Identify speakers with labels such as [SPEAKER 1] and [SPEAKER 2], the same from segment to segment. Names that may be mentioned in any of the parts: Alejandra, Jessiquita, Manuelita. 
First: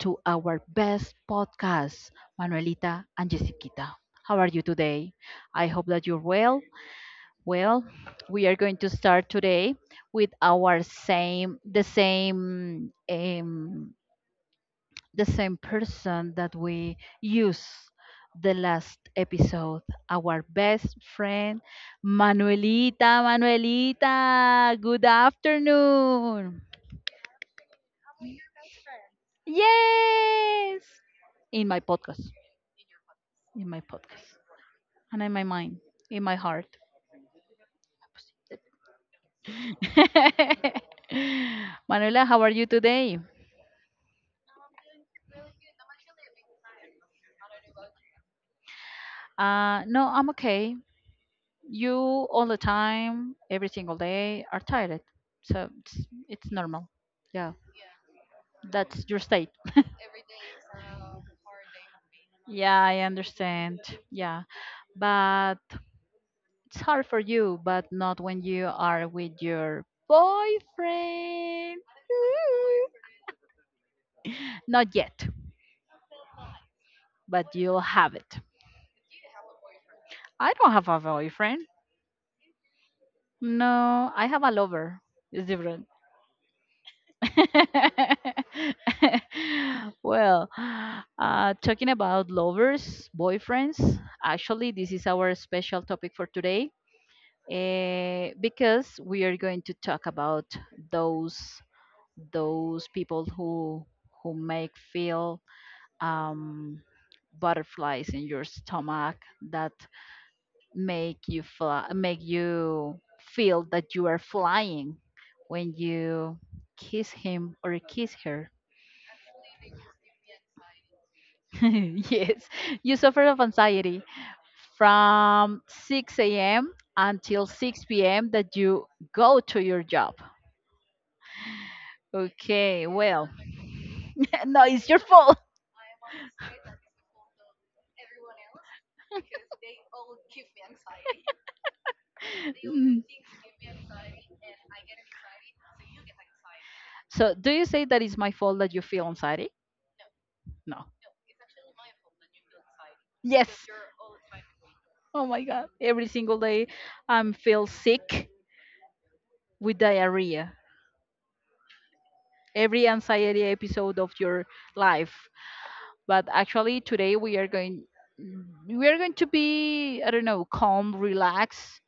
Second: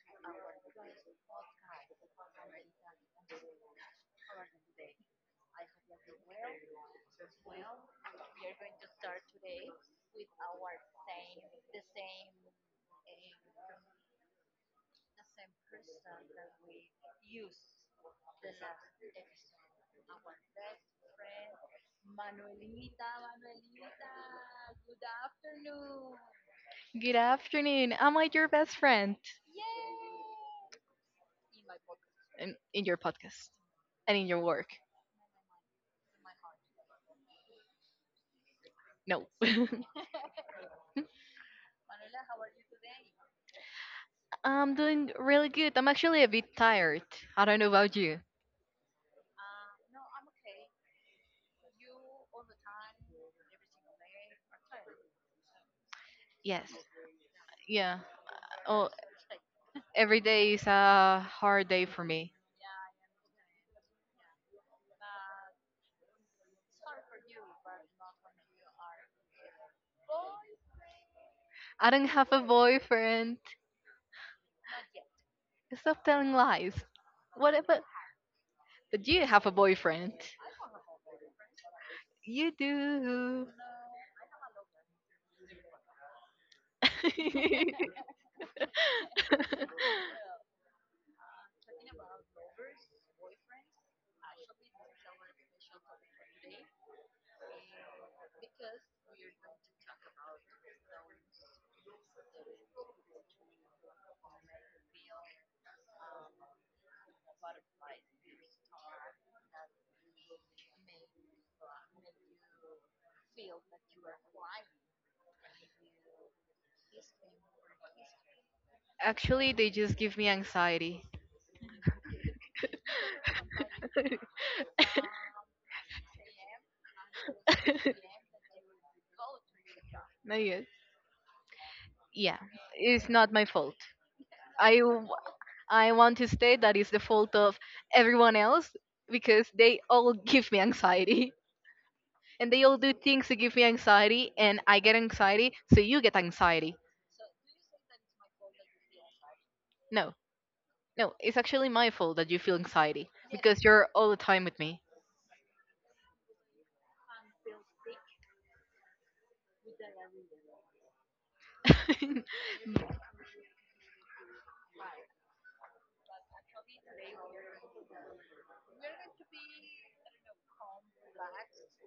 [SPEAKER 1] to our best podcast, Manuelita and Jessiquita. How are you today? I hope that you're well. Well, we are going to start today with our the same person that we use the last episode, our best friend, Manuelita. Manuelita, good afternoon.
[SPEAKER 2] Good afternoon. Am I your best friend?
[SPEAKER 1] Yes! In my podcast.
[SPEAKER 2] In your podcast
[SPEAKER 1] In my
[SPEAKER 2] and in
[SPEAKER 1] podcast.
[SPEAKER 2] your work?
[SPEAKER 1] And in my mind. In my heart.
[SPEAKER 2] No.
[SPEAKER 1] Manuela, how are you today?
[SPEAKER 2] I'm doing really good. I'm actually a bit tired. I don't know about you.
[SPEAKER 1] No, I'm okay. You all the time, every single day, are tired. So it's
[SPEAKER 2] Yes.
[SPEAKER 1] normal. Yeah,
[SPEAKER 2] Yeah. Oh,
[SPEAKER 1] that's your state.
[SPEAKER 2] every day is a hard day for me.
[SPEAKER 1] Yeah, I understand. Yeah, but it's hard for you, but not when you are with your boyfriend.
[SPEAKER 2] I don't have a boyfriend.
[SPEAKER 1] Not yet.
[SPEAKER 2] Stop telling lies.
[SPEAKER 1] But
[SPEAKER 2] What
[SPEAKER 1] you'll
[SPEAKER 2] about?
[SPEAKER 1] have it.
[SPEAKER 2] But you have a boyfriend.
[SPEAKER 1] I don't have a boyfriend.
[SPEAKER 2] You do.
[SPEAKER 1] No, I have a lover. It's different. Well, talking about lovers, boyfriends, actually, this is our special topic for today, because we are going to talk about those those people who make feel um, butterflies in your stomach that make you fly, make you feel that you are flying when you kiss him or kiss her.
[SPEAKER 2] Actually, they just give me anxiety.
[SPEAKER 1] Yes, you suffer of anxiety from 6 a.m. until 6 p.m. that you go to your job.
[SPEAKER 2] Not yet. Yeah,
[SPEAKER 1] Okay,
[SPEAKER 2] it's
[SPEAKER 1] well,
[SPEAKER 2] not my fault.
[SPEAKER 1] no,
[SPEAKER 2] I,
[SPEAKER 1] it's your
[SPEAKER 2] w-
[SPEAKER 1] fault.
[SPEAKER 2] I want to state that it's the fault of everyone else because they all give me anxiety. And they all do
[SPEAKER 1] Mm.
[SPEAKER 2] things to give me anxiety, and I get anxiety, so you get anxiety.
[SPEAKER 1] So, do you say that it's my fault that you feel anxiety?
[SPEAKER 2] No,
[SPEAKER 1] No.
[SPEAKER 2] no, it's actually my fault that you feel anxiety
[SPEAKER 1] Yes.
[SPEAKER 2] because you're all the time with me.
[SPEAKER 1] Oh my God. Every single day I am feel sick with diarrhea every anxiety episode of your life. But actually today we are going to be, I don't know, calm, relaxed,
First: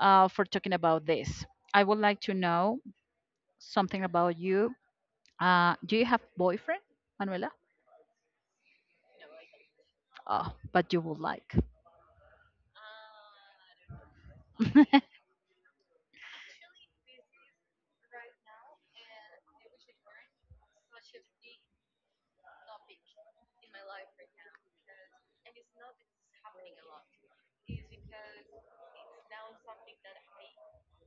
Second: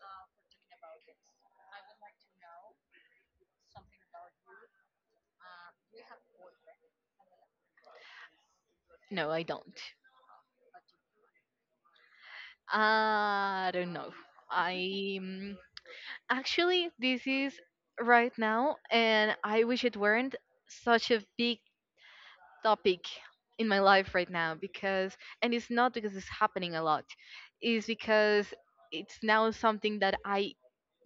[SPEAKER 1] for talking about this. I would like to know something about you. Do you have boyfriend, Manuela?
[SPEAKER 2] No, I don't.
[SPEAKER 1] Oh, but you would like?
[SPEAKER 2] I don't know. I. Actually, this is right now, and I wish it weren't such a big topic in my life right now because, and it's not because it's happening a lot, it's because it's now something that I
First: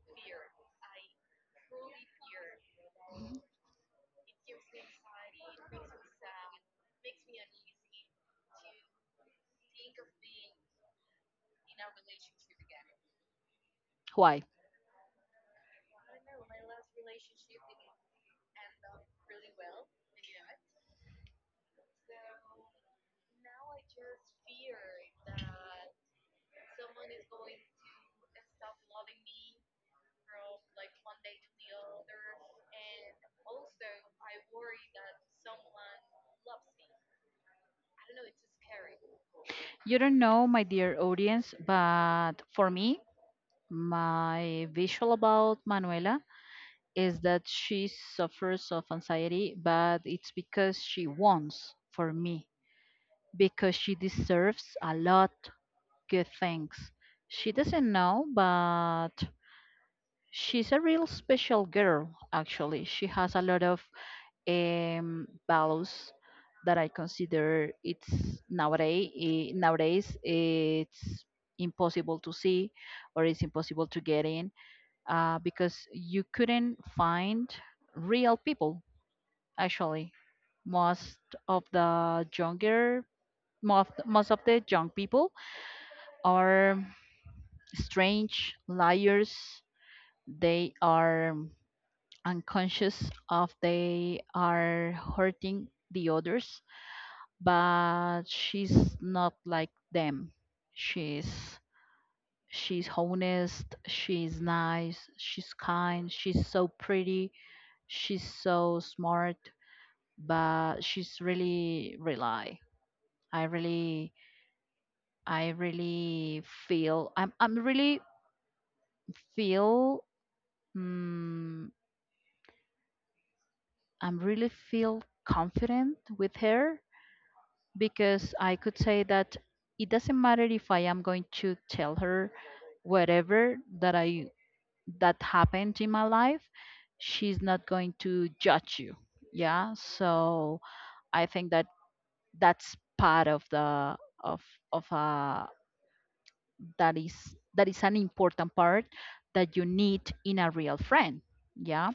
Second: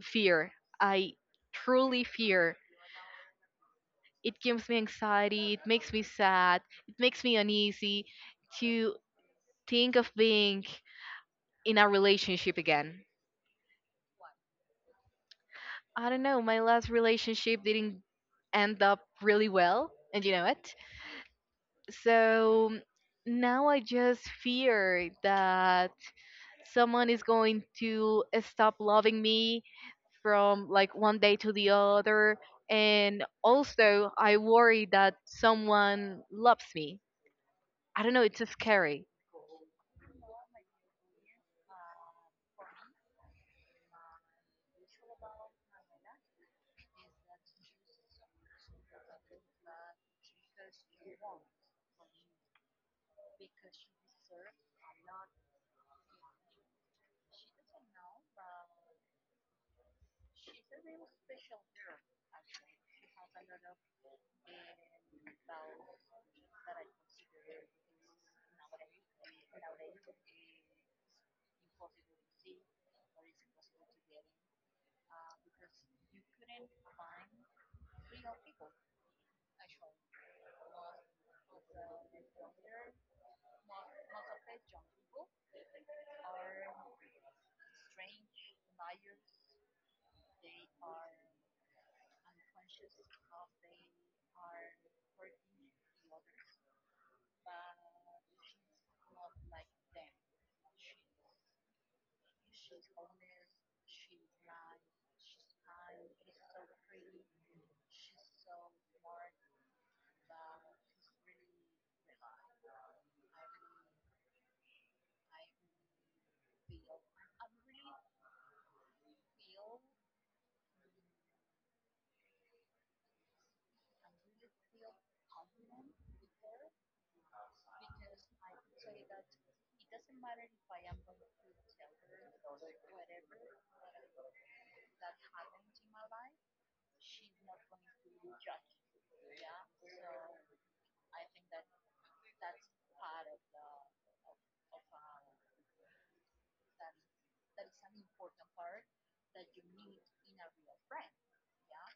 [SPEAKER 2] fear. I truly fear. It gives me anxiety, it makes me sad, it makes me uneasy to think of being in a relationship again.
[SPEAKER 1] Why?
[SPEAKER 2] I don't know, my last relationship didn't end up really well, and you know what? So now I just fear that someone is going to stop loving me from like one day to the other. And also, I worry that someone loves me. I don't know, it's scary.
[SPEAKER 1] You don't know, my dear audience, but for me my visual about Manuela is that she suffers of anxiety, but it's because she wants for me, because she deserves a lot good things. She doesn't know, but she's a real special girl, actually. She has a lot of values that I consider it's nowadays it's impossible to see or it's impossible to get in, because you couldn't find real people. Actually, most of the younger most of the young people are strange liars. They are unconscious of they are hurting the others, but she's not like them. She's she's honest, she's nice, she's kind, she's so pretty, she's so smart, but she's really rely. I really, I really feel I'm really feel, um, I'm really feel confident with her, because I could say that it doesn't matter if I am going to tell her whatever that happened in my life, she's not going to judge you. Yeah, so I think that that's part of the of of a that is that is an important part that you need in a real friend, yeah,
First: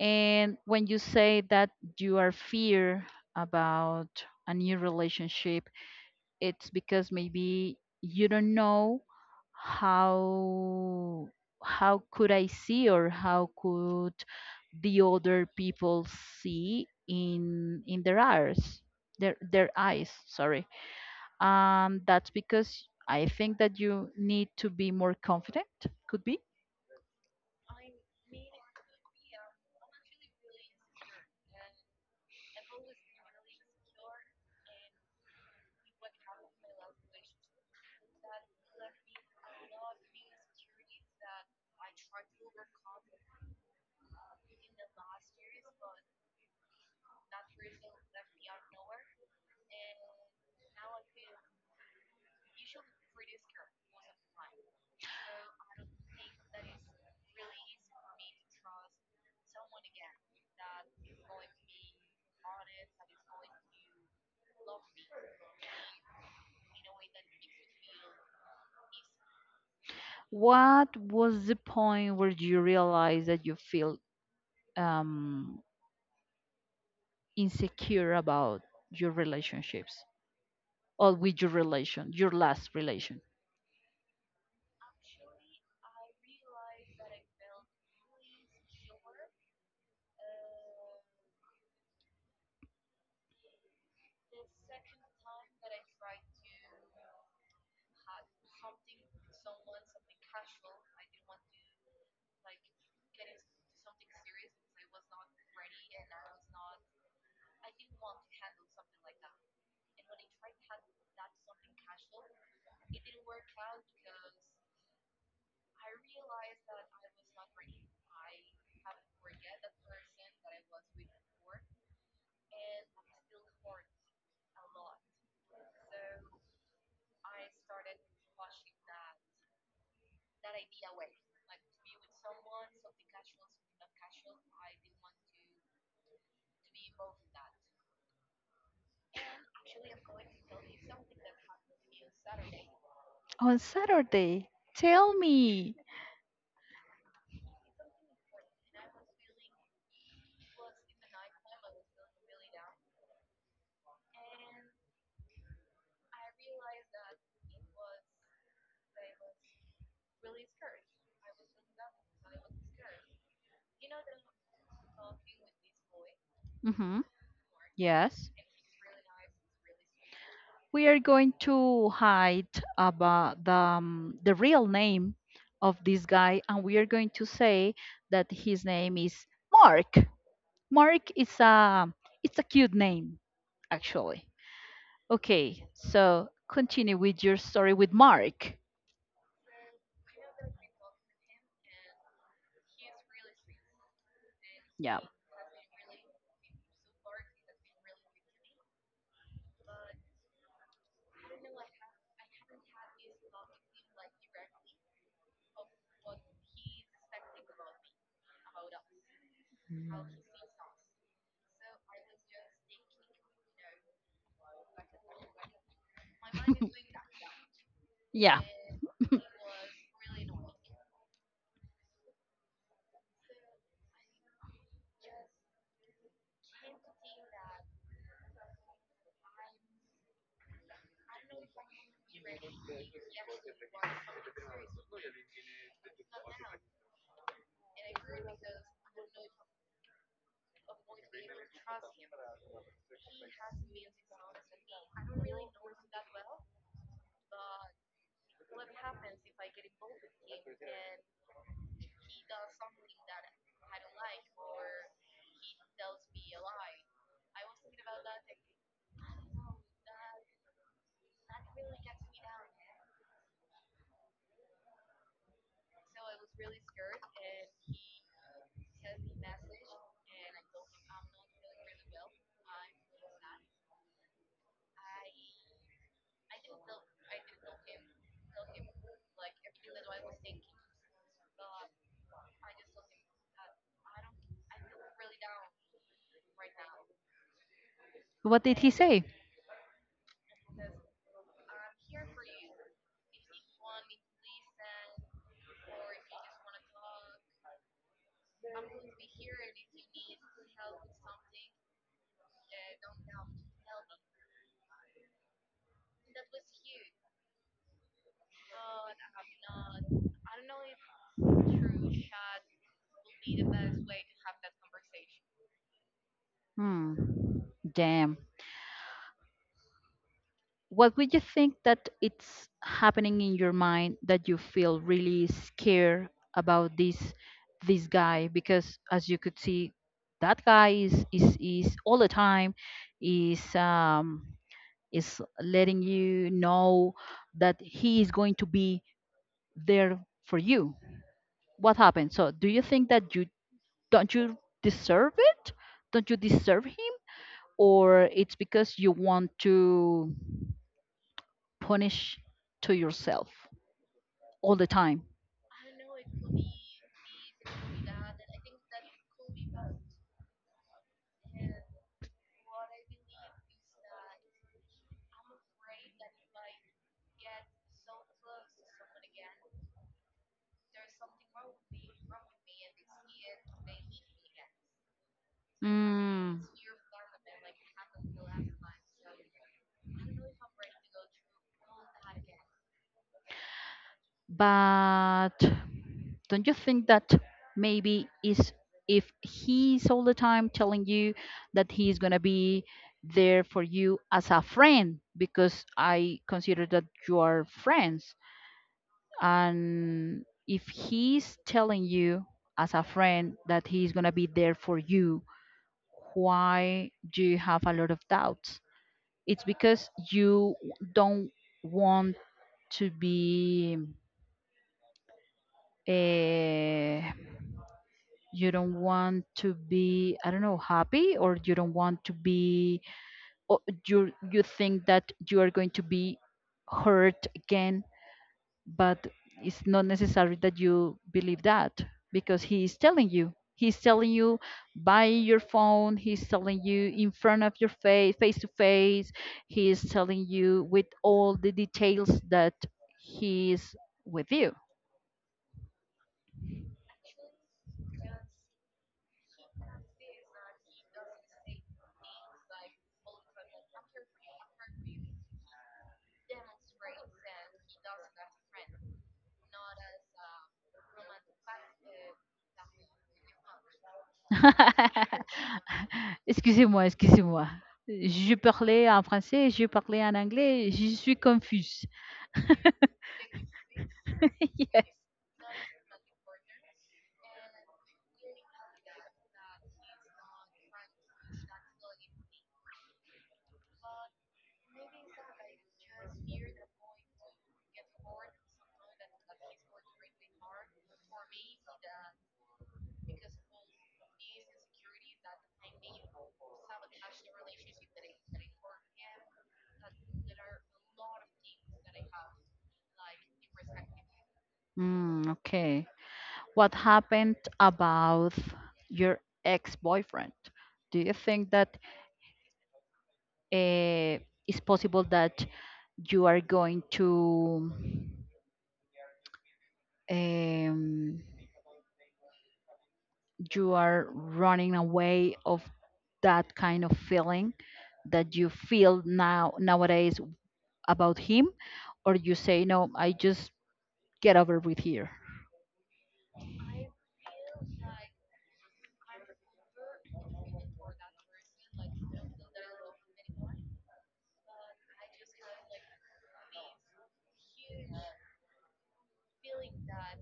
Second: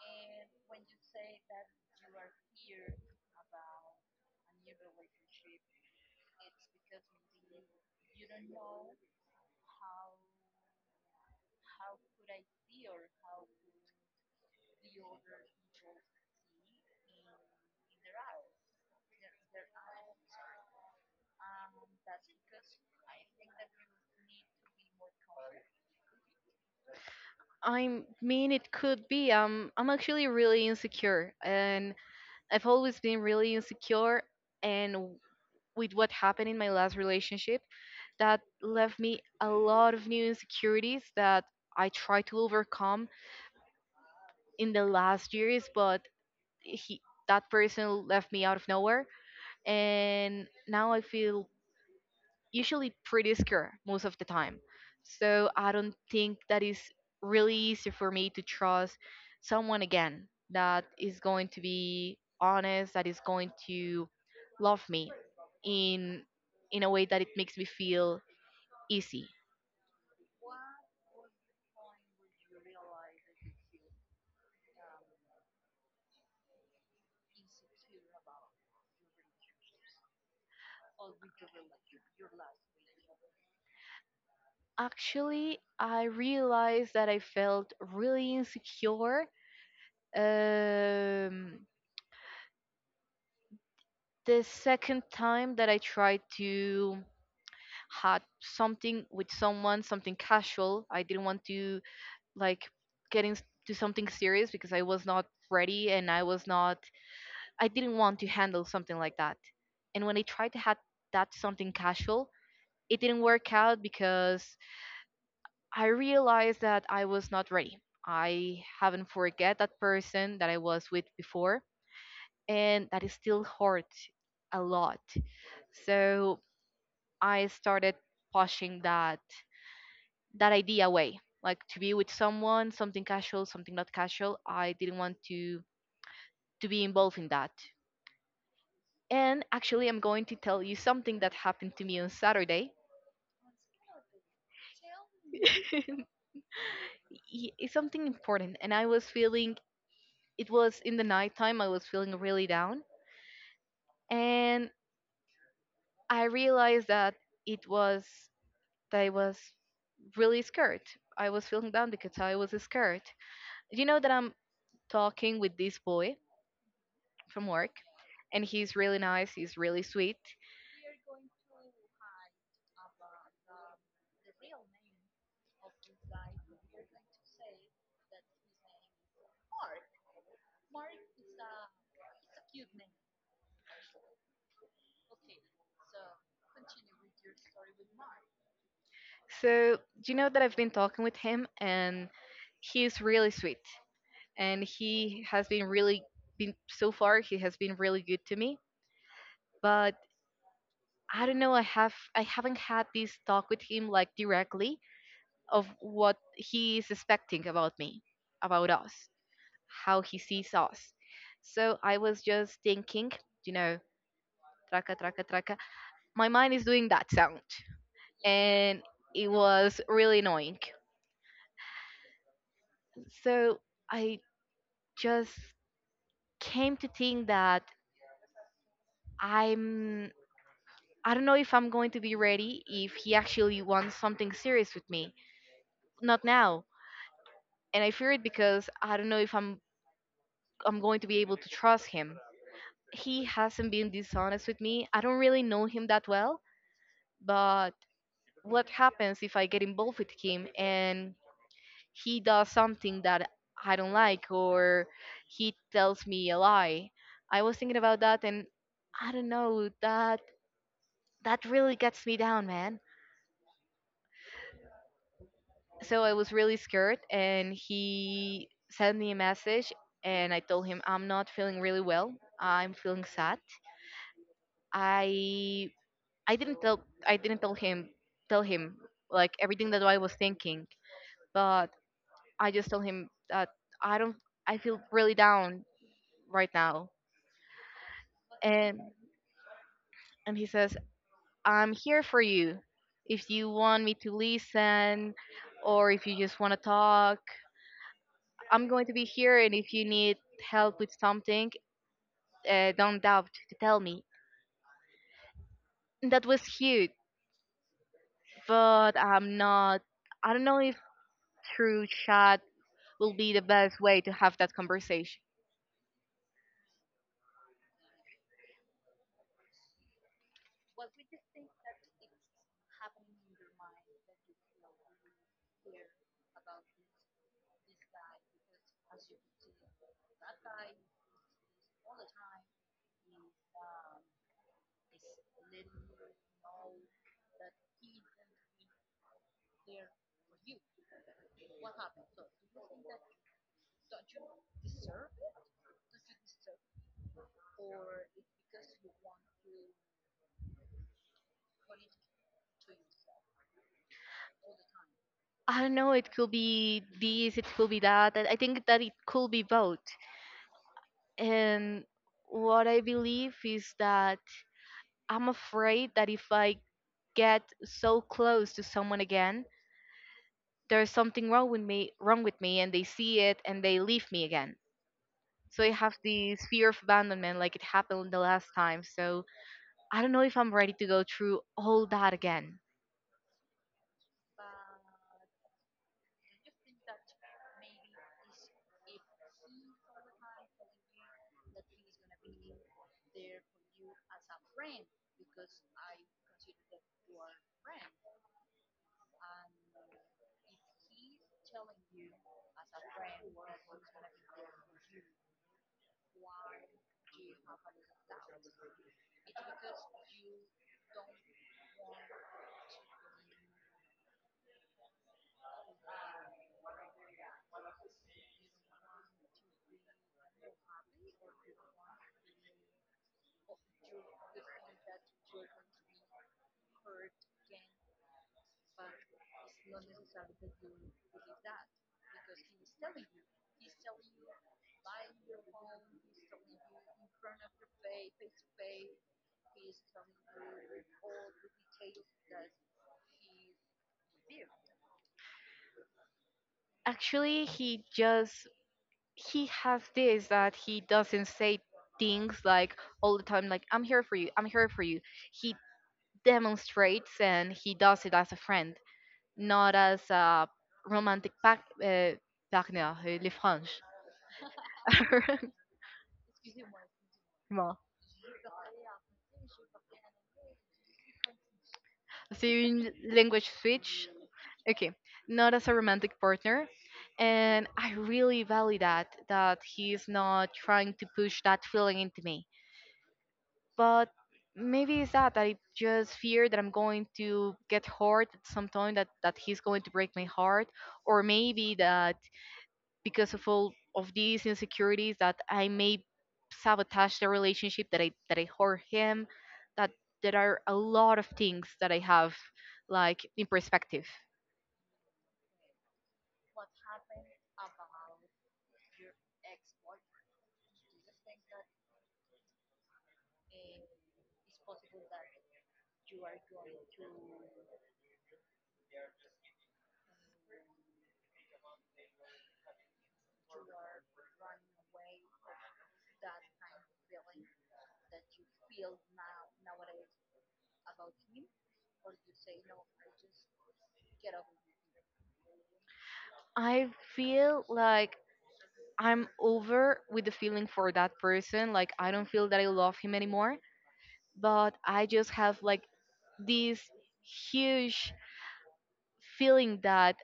[SPEAKER 1] and when you say that you are fear about a new relationship, it's because maybe you don't know how how could I see or how could the other people see in their eyes, their eyes sorry. That's because I think that you need to be more confident, could be.
[SPEAKER 2] I mean, it could be. I'm actually really insecure, and I've always been really insecure. And with what happened in my last relationship, that left me a lot of new insecurities that I tried to overcome in the last years, but he that person left me out of nowhere and now I feel usually pretty scared most of the time. So I don't think that is really easy for me to trust someone again that is going to be honest, that is going to love me in in a way that it makes me feel easy.
[SPEAKER 1] What was the point where you realized that you feel um, insecure about your relationships, or with your last relation?
[SPEAKER 2] Actually, I realized that I felt really insecure um, the second time that I tried to had something with someone, something casual. I didn't want to like get into something serious because I was not ready and I was not. I didn't want to handle something like that. And when I tried to have that something casual, it didn't work out because I realized that I was not ready. I haven't forget that person that I was with before, and that is still hurt a lot. So I started pushing that idea away, like to be with someone, something casual, something not casual. I didn't want to be involved in that. And actually, I'm going to tell you something that happened to me on Saturday.
[SPEAKER 1] On Saturday, tell me.
[SPEAKER 2] Y- It's something important, and I was feeling it was in the nighttime. I was feeling really down, and I realized that it was that I was really scared. I was feeling down because I was scared. You know that I'm talking with this boy
[SPEAKER 1] Hmm.
[SPEAKER 2] from work,
[SPEAKER 1] Yes.
[SPEAKER 2] and he's really nice. He's really sweet.
[SPEAKER 1] We are going to hide about the real name of this guy, and we are going to say that his name is Mark. Mark is a. It's a cute name, actually. Okay, so continue with your story with Mark.
[SPEAKER 2] So you know that I've been talking with him, and he's really sweet, and
[SPEAKER 1] Yeah.
[SPEAKER 2] he has been really been so far. He has been really good to me, but I don't know. I haven't had this talk with him like directly, of what he is expecting about me, about us,
[SPEAKER 1] Mm.
[SPEAKER 2] how he sees us. So I was just thinking, you know, traka, traka, traka. My mind is doing that sound,
[SPEAKER 1] Yeah.
[SPEAKER 2] and it was really annoying. So I just came to think that I'm. I don't know if I'm going to be ready if he actually wants something serious with me. Not now. And I fear it because I don't know if I'm going to be able to trust him. He hasn't been dishonest with me. I don't really know him that well, but what happens if I get involved with him and he does something that I don't like or he tells me a lie? I was thinking about that and I don't know, that that really gets me down, man. So I was really scared and he sent me a message and I told him I'm not feeling really well. I'm feeling sad. I I didn't tell I didn't tell him tell him like everything that I was thinking, but I just told him that I don't I feel really down right now.
[SPEAKER 1] What did he
[SPEAKER 2] And
[SPEAKER 1] say?
[SPEAKER 2] and he says, "I'm here for you. If you want me to listen or if you just want to talk, I'm going to be here and if you need help with something, don't doubt to tell me." And that was huge, but I'm not I don't know if through chat will be the best way to have that conversation?
[SPEAKER 1] Hmm. Damn. What would you think that it's happening in your mind that you feel really scared about this guy? Because as you could see, that guy is all the time is um is letting you know that he is going to be there for you. What happened? So do you think that you don't you deserve it? Don't you deserve him? Or it's because you want to punish to yourself all the time?
[SPEAKER 2] I don't know. It could be this. It could be that. I think that it could be both. And what I believe is that I'm afraid that if I get so close to someone again, there's something wrong with me, and they see it and they leave me again. So I have
[SPEAKER 1] Mm,
[SPEAKER 2] this fear of abandonment, like it happened the last time. So I don't know if I'm ready to go through all that again.
[SPEAKER 1] but don't you think that maybe is if he's all the time telling you that he's gonna be there for you as a friend, because I consider that you are friends, and if he's telling you as a friend that he's going to be there for you, why do you have a lot of doubts? It's because you don't want to be, eh, you don't want to be, I don't know, happy, or you don't want to be, or you think that you are going to be hurt again. But it's not necessary that you believe that, because he is telling you, he's telling you by your phone, he's telling you in front of your face to face, he is telling you with all the details that he is with you.
[SPEAKER 2] Actually, he just he has this that he doesn't say things like all the time like I'm here for you he demonstrates and he does it as a friend, not as a romantic partner, les franges.
[SPEAKER 1] Excusez-moi, excusez-moi.
[SPEAKER 2] Bon.
[SPEAKER 1] Je parlais en français, je parlais en anglais, je suis confuse.
[SPEAKER 2] C'est une language switch.
[SPEAKER 1] Yes.
[SPEAKER 2] Okay, not as a romantic partner, and I really value that he's not trying to push that feeling into me, but maybe it's that I just fear that I'm going to get hurt at some time, that he's going to break my heart, or maybe that because of all of these insecurities that I may sabotage the relationship, that I hurt him, that there are a lot of things that I have like in perspective.
[SPEAKER 1] Mm, okay. What happened about your ex-boyfriend? Do you think that it's possible that you are going to, um, you are running away of that kind of feeling that you feel now nowadays about him, or you say no, I just get over with here.
[SPEAKER 2] I feel like I'm over with the feeling for that person. Like I don't feel that I love him anymore, but I just have like this huge feeling that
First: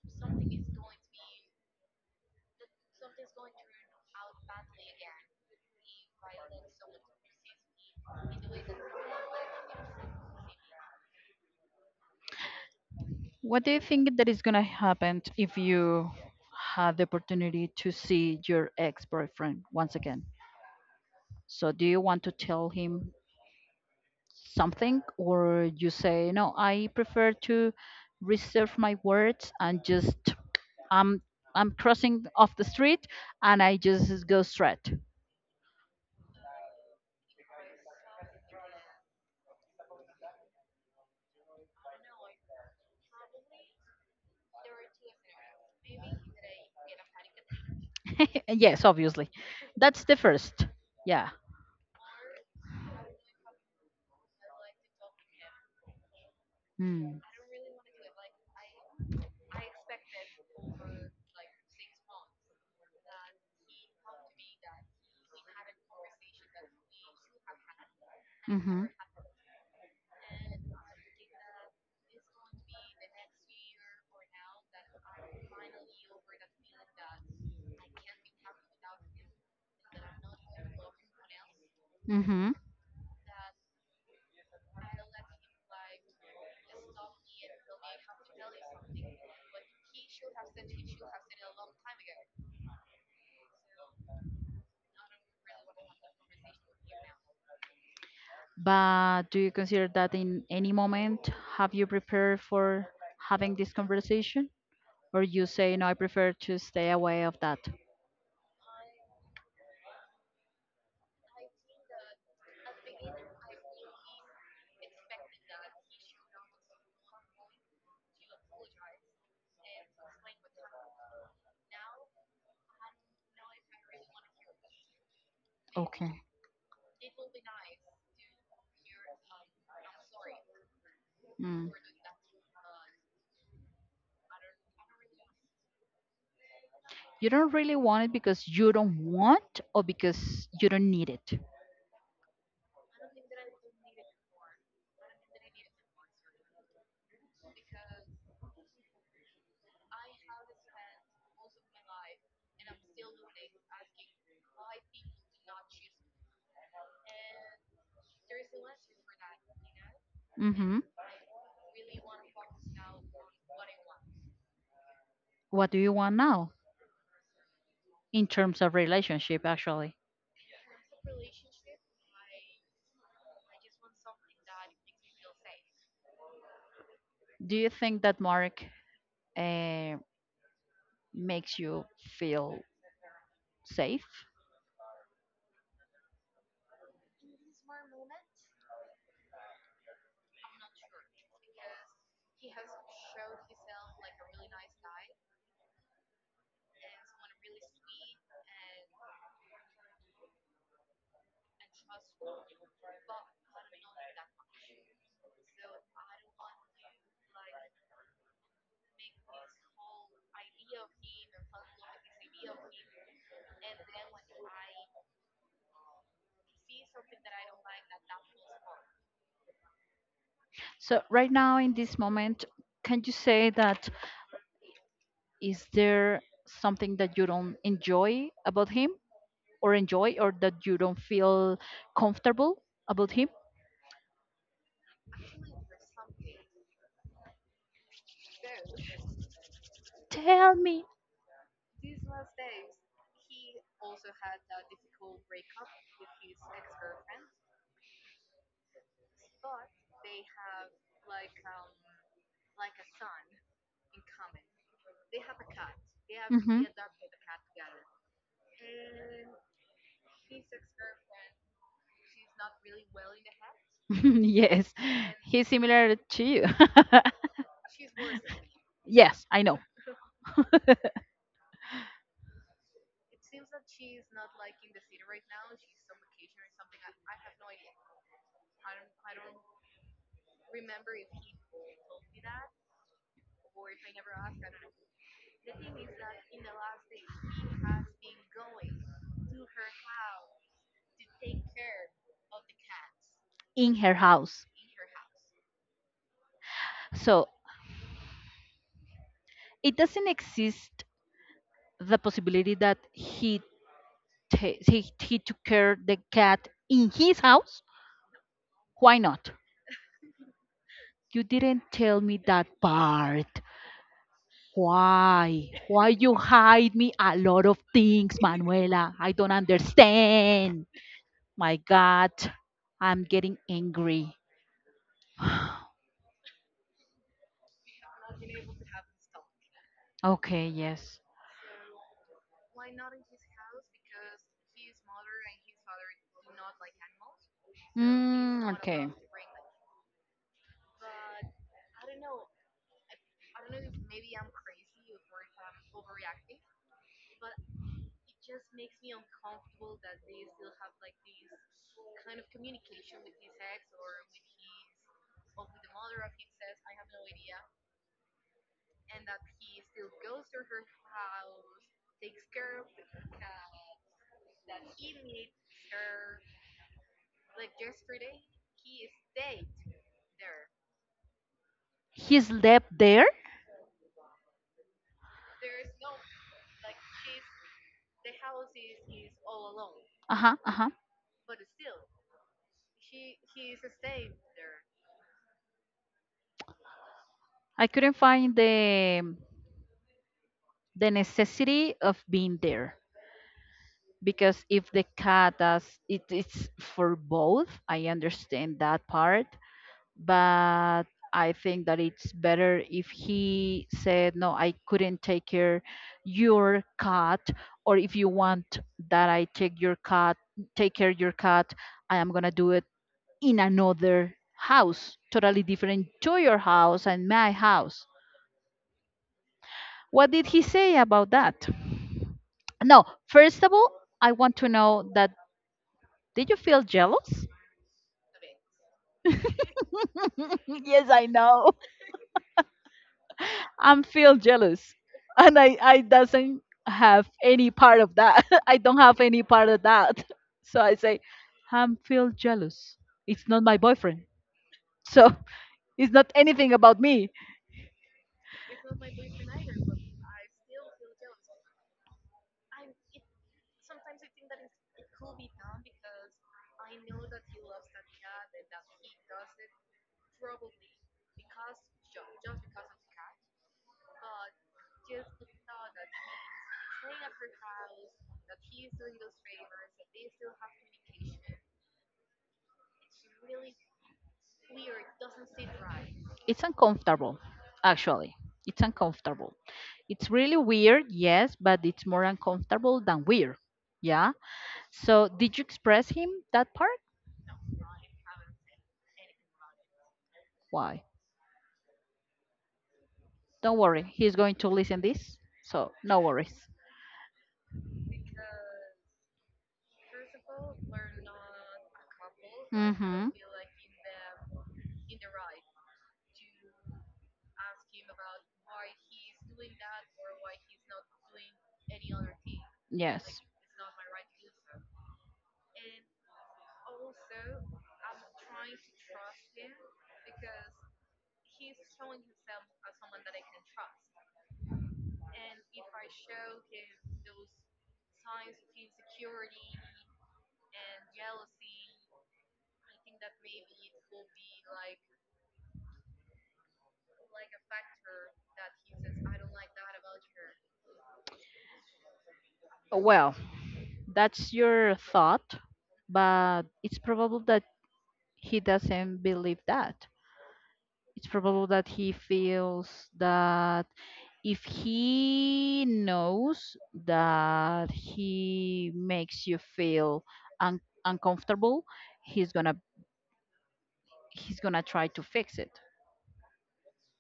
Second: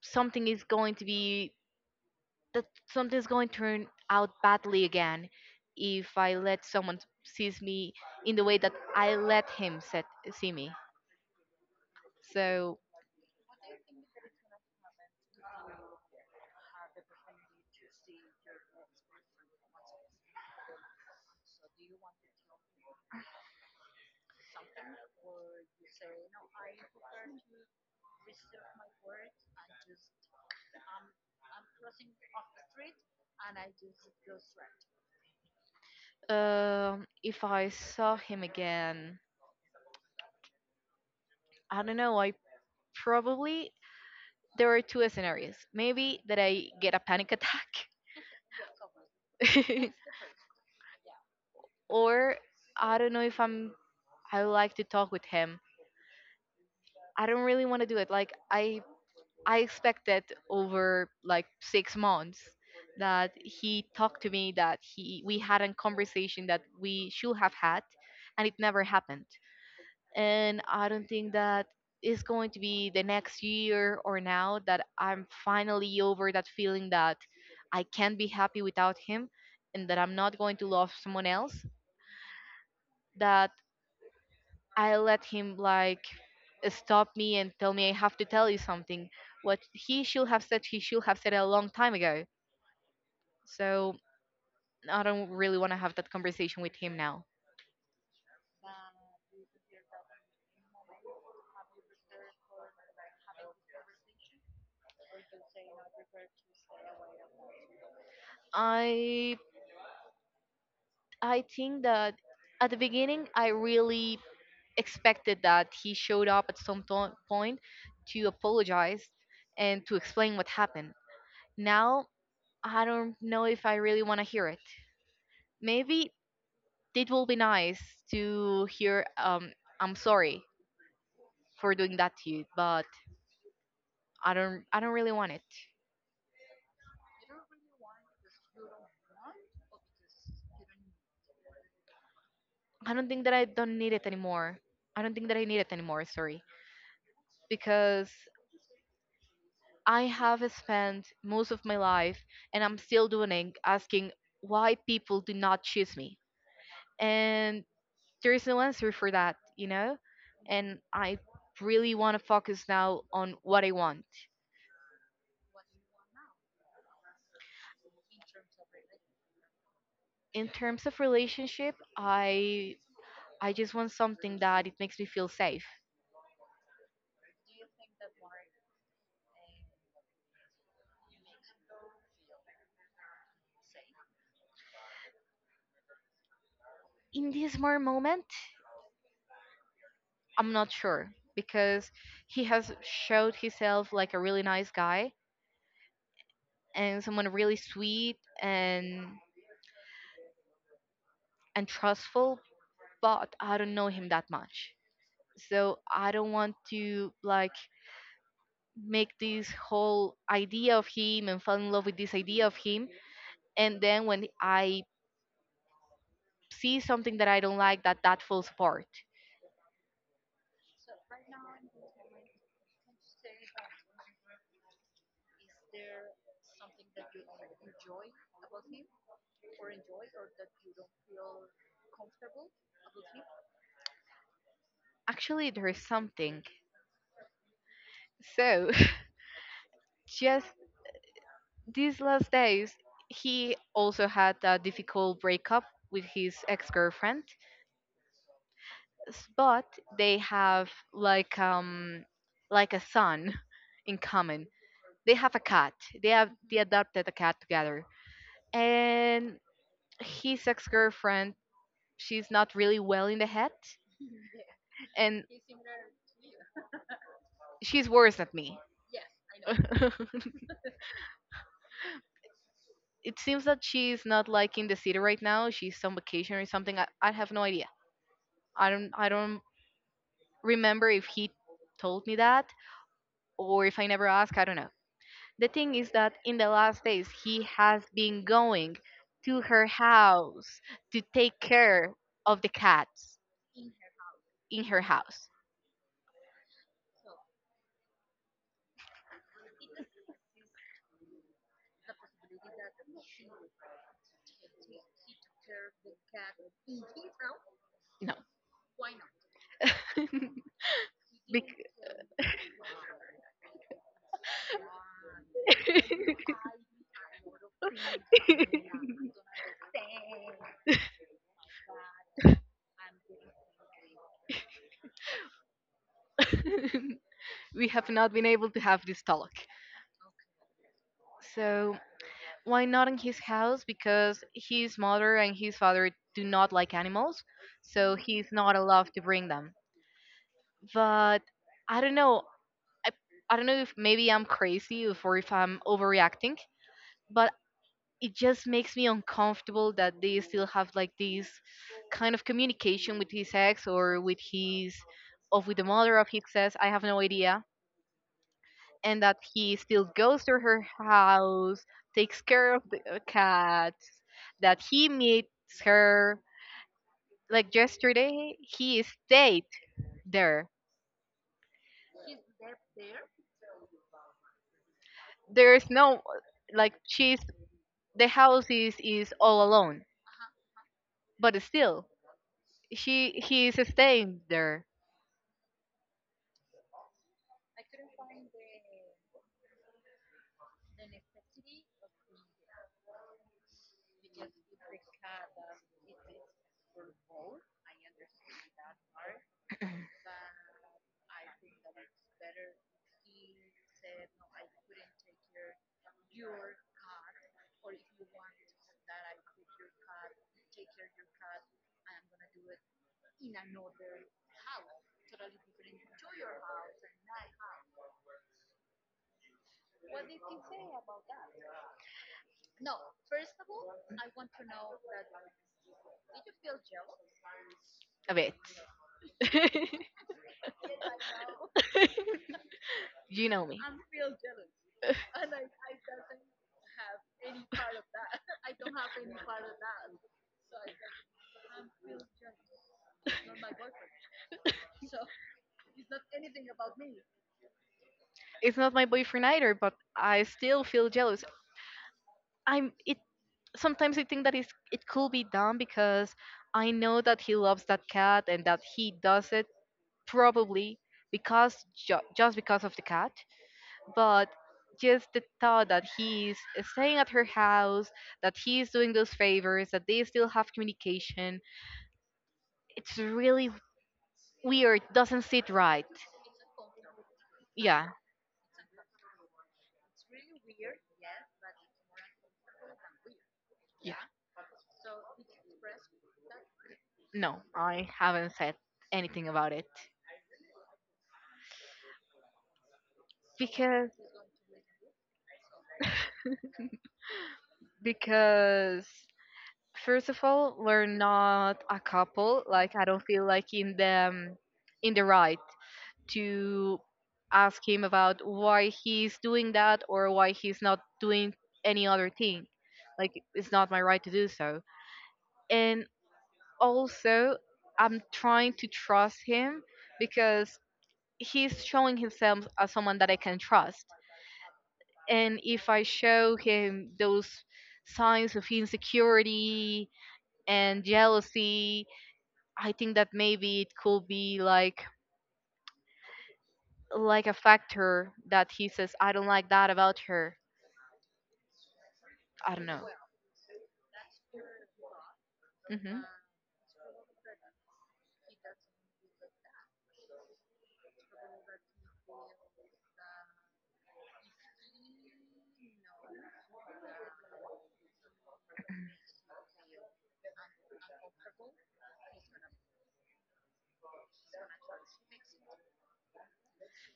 [SPEAKER 2] something is going to be that something is going to turn out badly again if I let someone sees me in the way that I let him set, see me. So
[SPEAKER 1] What do you think that is gonna happen if you had the opportunity to see your ex boyfriend once again? So do you want to tell him something, or you say no, I prefer to reserve my words and just I'm I'm crossing off the street and I just go straight.
[SPEAKER 2] if I saw him again, I don't know. I probably there are two scenarios. Maybe that I get a panic attack,
[SPEAKER 1] Yes, obviously. That's the first. Yeah.
[SPEAKER 2] or I don't know if I'm. I like to talk with him.
[SPEAKER 1] Hmm.
[SPEAKER 2] I don't really want to do it. I expected over like 6 months that he talked to me, that he we had a conversation that we should have had and it never
[SPEAKER 1] Mhm.
[SPEAKER 2] happened. And I don't think that is going to be the next year or now that I'm finally over that feeling that I can't be happy without him and that I'm not going to love someone else.
[SPEAKER 1] Mhm.
[SPEAKER 2] That I let him like stop me and tell me I have to tell you something. What he should have said, he should have said a long time ago. So I don't really want to have that conversation with him now.
[SPEAKER 1] But do you consider that in any moment have you prepared for having this conversation? Or you say, no, I prefer to stay away of that?
[SPEAKER 2] I I think that at the beginning I really expected that he showed up at some point to apologize and to explain what happened. Now I don't know if I really want to hear it. Maybe
[SPEAKER 1] Okay.
[SPEAKER 2] it will be nice to hear I'm sorry
[SPEAKER 1] Mm.
[SPEAKER 2] for doing that to you, but I don't really want it.
[SPEAKER 1] You don't really want it because you don't want or because you don't need it.
[SPEAKER 2] I don't think that I don't need it anymore. I don't think that I need it anymore, sorry. Because I have spent most of my life and I'm still doing it asking why people do not choose me. And there is no answer for that, you know? And
[SPEAKER 1] Hmm.
[SPEAKER 2] I really want to focus now on what I want.
[SPEAKER 1] What do you want now in terms of relationship, actually?
[SPEAKER 2] In terms of relationship, I just want something that it makes me feel safe.
[SPEAKER 1] Do you think that Mark uh, makes you feel safe?
[SPEAKER 2] In this more moment, I'm not sure because he has showed himself like a really nice guy and someone really sweet and trustful, but I don't know him that much. So I don't want to like make this whole idea of him and fall in love with this idea of him and then when I see something that I don't like, that falls apart.
[SPEAKER 1] So, right now in this moment, can you say that, is there something that you don't enjoy about him, or enjoy, or that you don't feel comfortable about him?
[SPEAKER 2] Actually there is something. So
[SPEAKER 1] Tell
[SPEAKER 2] just
[SPEAKER 1] me.
[SPEAKER 2] these last days, he also had a difficult breakup with his ex-girlfriend, s- but they have like a son in common. They have a cat. They
[SPEAKER 1] Hmm.
[SPEAKER 2] adopted a cat together. And his ex-girlfriend, she's not really well in the head,
[SPEAKER 1] Yes,
[SPEAKER 2] and
[SPEAKER 1] he's similar to you.
[SPEAKER 2] she's worse than me.
[SPEAKER 1] Yes, I know.
[SPEAKER 2] It seems that she's not like in the city right now. She's on vacation or something. I have no idea. I don't remember if he told me that or if I never asked. I don't know. The thing is that in the last days, he has been going to her house to take care of the cats
[SPEAKER 1] In her house.
[SPEAKER 2] in her house.
[SPEAKER 1] So it doesn't exist the possibility that he took care the cat in his house.
[SPEAKER 2] No.
[SPEAKER 1] Why not? You
[SPEAKER 2] Bec-
[SPEAKER 1] didn't tell me that part. Why? Why you hide me a lot of things, Manuela? I don't understand. My God, I'm getting angry.
[SPEAKER 2] we have not been able to have this talk.
[SPEAKER 1] Okay, yes.
[SPEAKER 2] So why not in his house? Because his mother and his father do not like animals, so he's
[SPEAKER 1] Mm,
[SPEAKER 2] not
[SPEAKER 1] okay.
[SPEAKER 2] allowed to bring them. But I don't know. I, I don't know if maybe I'm crazy if- or if I'm overreacting, but it just makes me uncomfortable that they still have like this kind of communication with his ex or with his or with the mother of his ex. I have no idea, and that he still goes to her house, takes care of the cat, that he meets her. Like yesterday, he stayed there.
[SPEAKER 1] He slept there?
[SPEAKER 2] There's no like she's the house is all alone,
[SPEAKER 1] Uh-huh, uh-huh.
[SPEAKER 2] but still she he is staying there
[SPEAKER 1] I couldn't find the necessity of being there, because if the cat does it, it's for both. I understand that part, but I think that it's better if he said, no, I couldn't take care your cat, or if you want that I take your cat, take care your cat, I am gonna do it in another house, totally different to your house and my house. What did he say about that? No, first of all, I want to know that, did you feel jealous?
[SPEAKER 2] a bit.
[SPEAKER 1] Yes, I know.
[SPEAKER 2] You know me.
[SPEAKER 1] I'm feel jealous, and I doesn't have any part of that. I don't have any part of that. So I say, I'm feel jealous. It's not my boyfriend, so it's not anything about me.
[SPEAKER 2] It's not my boyfriend either, but I still feel jealous. I'm it sometimes I think that it's, it could be done because I know that he loves that cat and that he does it probably because just because of the cat, but just the thought that he's staying at her house, that he's doing those favors, that they still have communication, it's really weird. Doesn't sit right.
[SPEAKER 1] It's uncomfortable,
[SPEAKER 2] Yeah,
[SPEAKER 1] actually. It's uncomfortable. It's really weird, yes, but it's more uncomfortable than weird.
[SPEAKER 2] yeah.
[SPEAKER 1] Yeah. So did you express him that part?
[SPEAKER 2] No, I haven't said anything about it.
[SPEAKER 1] Why? Don't worry,
[SPEAKER 2] Because
[SPEAKER 1] he's going to listen this. So no worries.
[SPEAKER 2] because first of all, we're not a couple. Like I don't
[SPEAKER 1] Mm-hmm.
[SPEAKER 2] feel like in the right to ask him about why he's doing that or why he's not doing any other thing. Like
[SPEAKER 1] Yes.
[SPEAKER 2] it's not my right to do so. And also, I'm trying to trust him because he's showing himself as someone that I can trust. And if I show him those signs of insecurity and jealousy, I think that maybe it could be like a factor that he says, I don't like that about her. I don't know.
[SPEAKER 1] Well, that's your thought,
[SPEAKER 2] Hmm.
[SPEAKER 1] but it's probable that he doesn't believe that. It's probable that he feels that if he knows that he makes you feel un- uncomfortable, he's gonna he's gonna try to fix it.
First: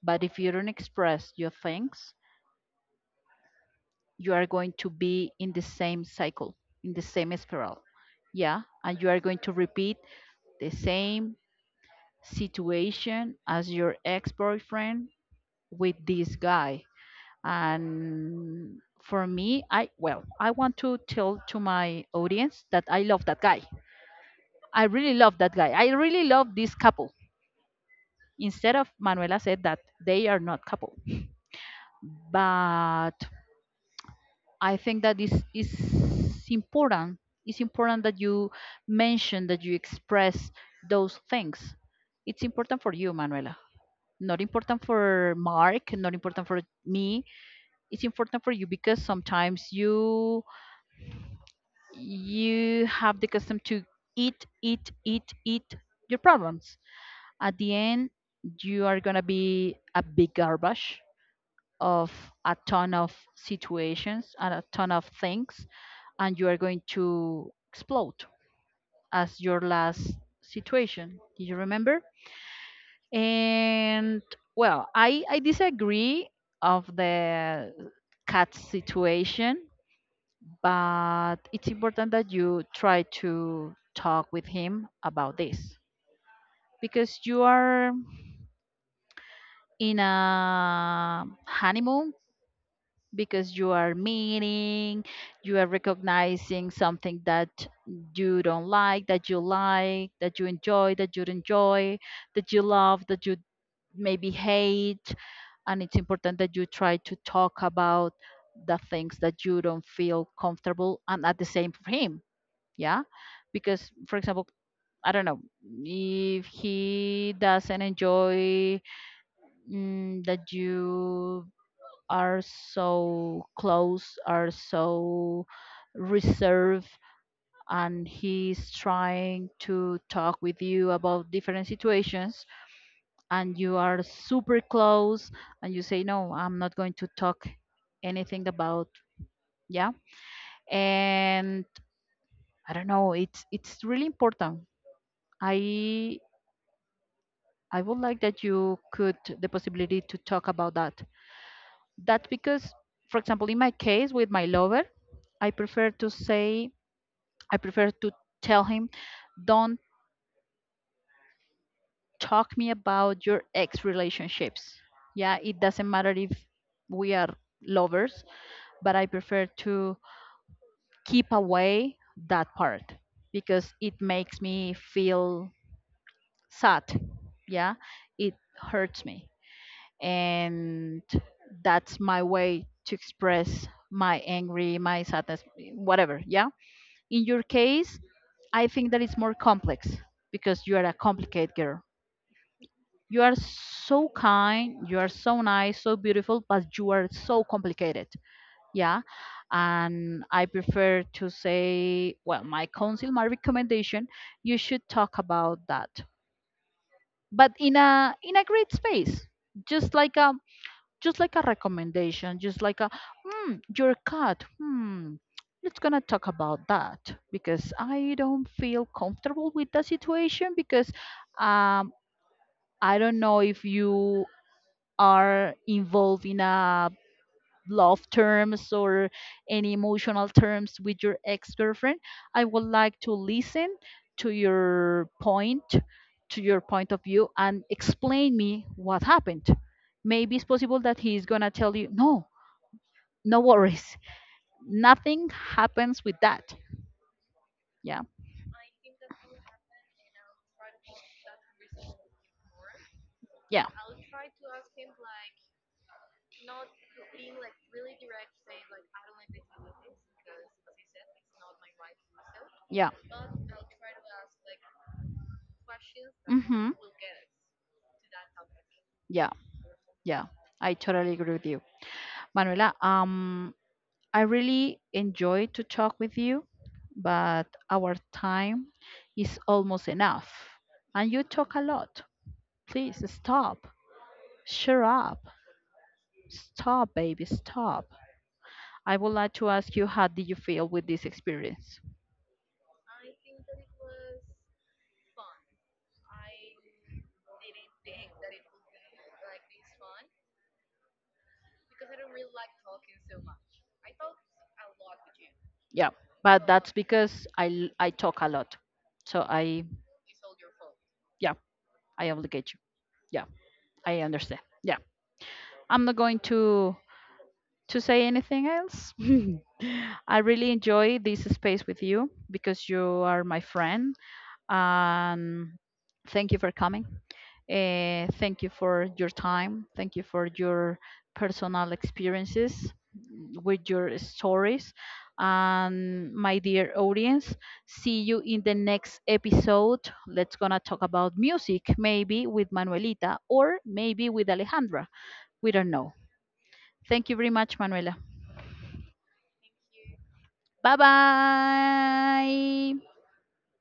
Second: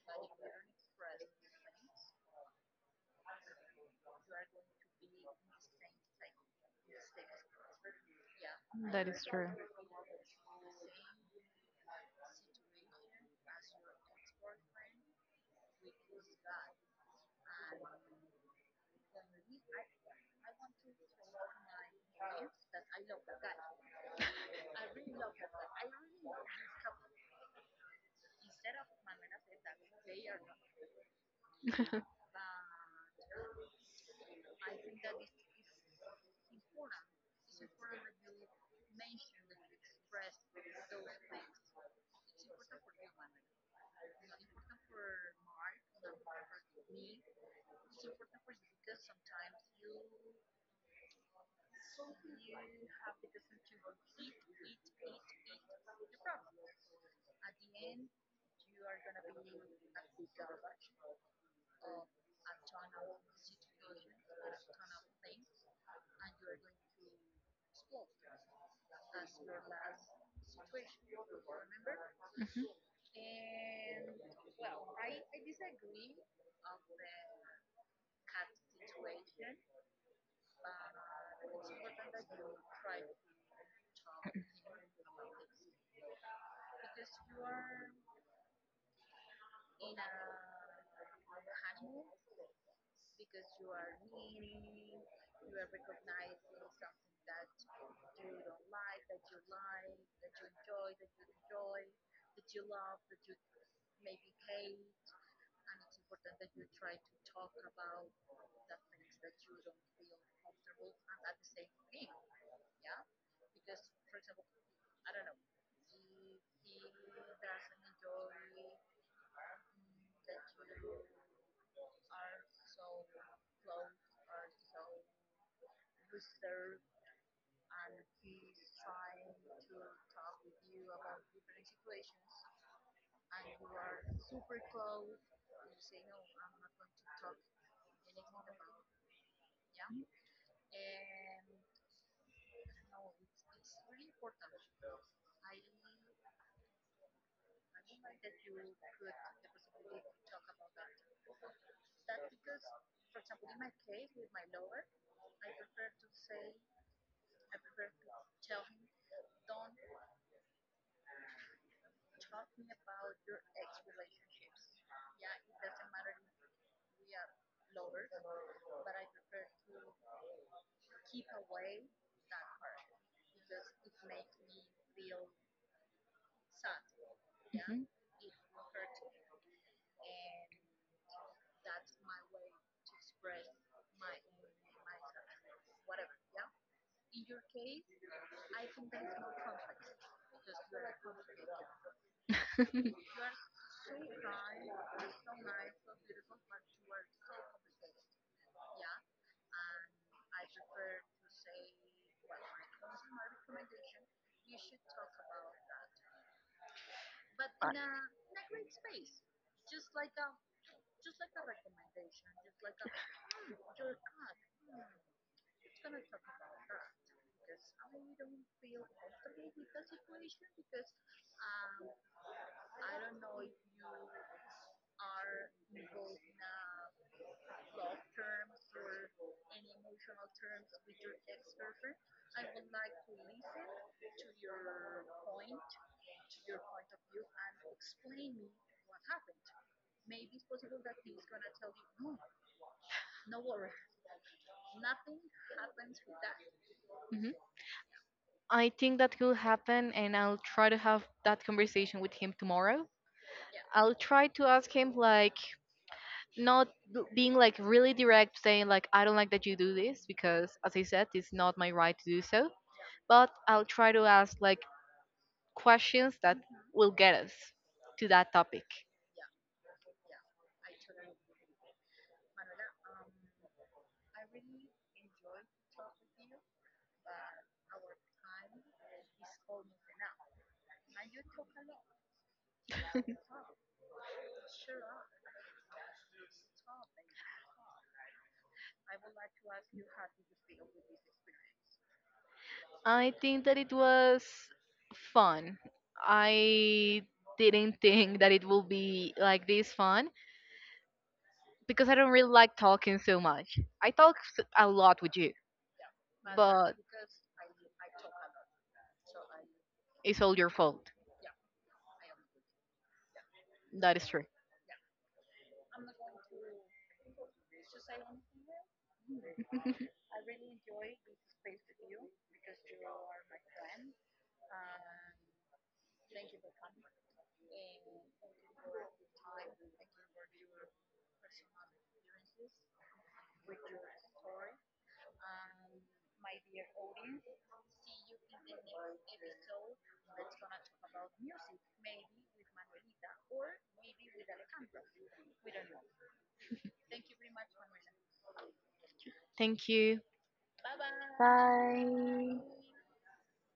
[SPEAKER 1] But if you don't express your things, you are going to be in the same cycle, in the same spiral. Yeah, and you
[SPEAKER 2] That
[SPEAKER 1] are
[SPEAKER 2] is
[SPEAKER 1] going
[SPEAKER 2] true.
[SPEAKER 1] to repeat the same situation as your ex boyfriend with this guy. And for me, well, I want to tell to my audience that I love that guy. I really love that guy. I really love this couple. Instead of Manuela said that they are not couple, but I think that is important. It's important that you mention that you express those things. It's important for you, Manuela. Not important for Mark, not important for me. It's important for you because sometimes you have the custom to eat, eat, eat, eat your problems. At the end, you are gonna be a big garbage of a ton of situations and a ton of things, and you are going to explode as your last situation, do you remember? And, well, I disagree of the cat situation, but it's important that you try to talk with him about this, because you are in a honeymoon, because you are meaning, you are recognizing something that you don't like, that you like, that you enjoy, that you love, that you maybe hate. And it's important that you try to talk about the things that you don't feel comfortable and at the same for him. Yeah. Because, for example, I don't know if he doesn't enjoy, that you are so close, are so reserved, and he's trying to talk with you about different situations, and you are super close, and you say, no, I'm not going to talk anything about, yeah. And I don't know, it's really important. I, I would like that you could the possibility to talk about that. That's because, for example, in my case with my lover, I prefer to say I prefer to tell him, don't talk me about your ex relationships. Yeah, it doesn't matter if we are lovers, but I prefer to keep away that part because it makes me feel sad. Yeah,
[SPEAKER 2] Hmm.
[SPEAKER 1] it hurts me. And that's my way to express my angry, my sadness, whatever. Yeah. In your case, I think that it's more complex because you are a complicated girl. You are so kind, you are so nice, so beautiful, but you are so complicated. Yeah. And I prefer to say, well, my counsel, my recommendation, you should talk about that. But in a great space. Just like a just like a recommendation, just like a, your cut, let's gonna talk about that because I don't feel comfortable with the situation, because um I don't know if you are involved in a love terms or any emotional terms with your ex-girlfriend. I would like to listen to your point to your point of view and explain me what happened. Maybe it's possible that he's gonna tell you no, no worries, nothing happens with that.
[SPEAKER 2] Hmm.
[SPEAKER 1] Yeah,
[SPEAKER 2] I think that could happen, and I'll try to have that conversation with him tomorrow.
[SPEAKER 1] yeah,
[SPEAKER 2] I'll try to ask him, like, not being like really direct, saying, like, I don't like that you do this because, as I said, it's not my right to do so.
[SPEAKER 1] yeah.
[SPEAKER 2] But I'll try to ask, like, questions that
[SPEAKER 1] Mm-hmm.
[SPEAKER 2] will get us to that topic.
[SPEAKER 1] Yeah, yeah, I totally agree with you, Manuela. I really enjoy to talk with you, but our time is almost enough, and you talk a lot. Please stop. Shut up. Stop, baby. Stop. I would like to ask you how did you feel with this experience?
[SPEAKER 2] I think that it was fun. I didn't think that it will be like this fun because I don't really like talking so much. I talk s- a lot with you,
[SPEAKER 1] Yeah, but that's
[SPEAKER 2] but
[SPEAKER 1] because I talk a lot, so I,
[SPEAKER 2] it's all your fault.
[SPEAKER 1] yeah, I obligate you. Yeah,
[SPEAKER 2] That
[SPEAKER 1] I
[SPEAKER 2] is true.
[SPEAKER 1] understand. Yeah, I'm not going to say anything else. I really enjoy this space with you because you are my friend. And thank you for coming. Thank you for your time. Thank you for your personal experiences with your stories. And my dear audience, see you in the next episode. Let's gonna talk about music, maybe with Manuelita or maybe with Alejandra. We don't know. Thank you very much, Manuela.
[SPEAKER 2] Thank you.
[SPEAKER 1] 拜拜。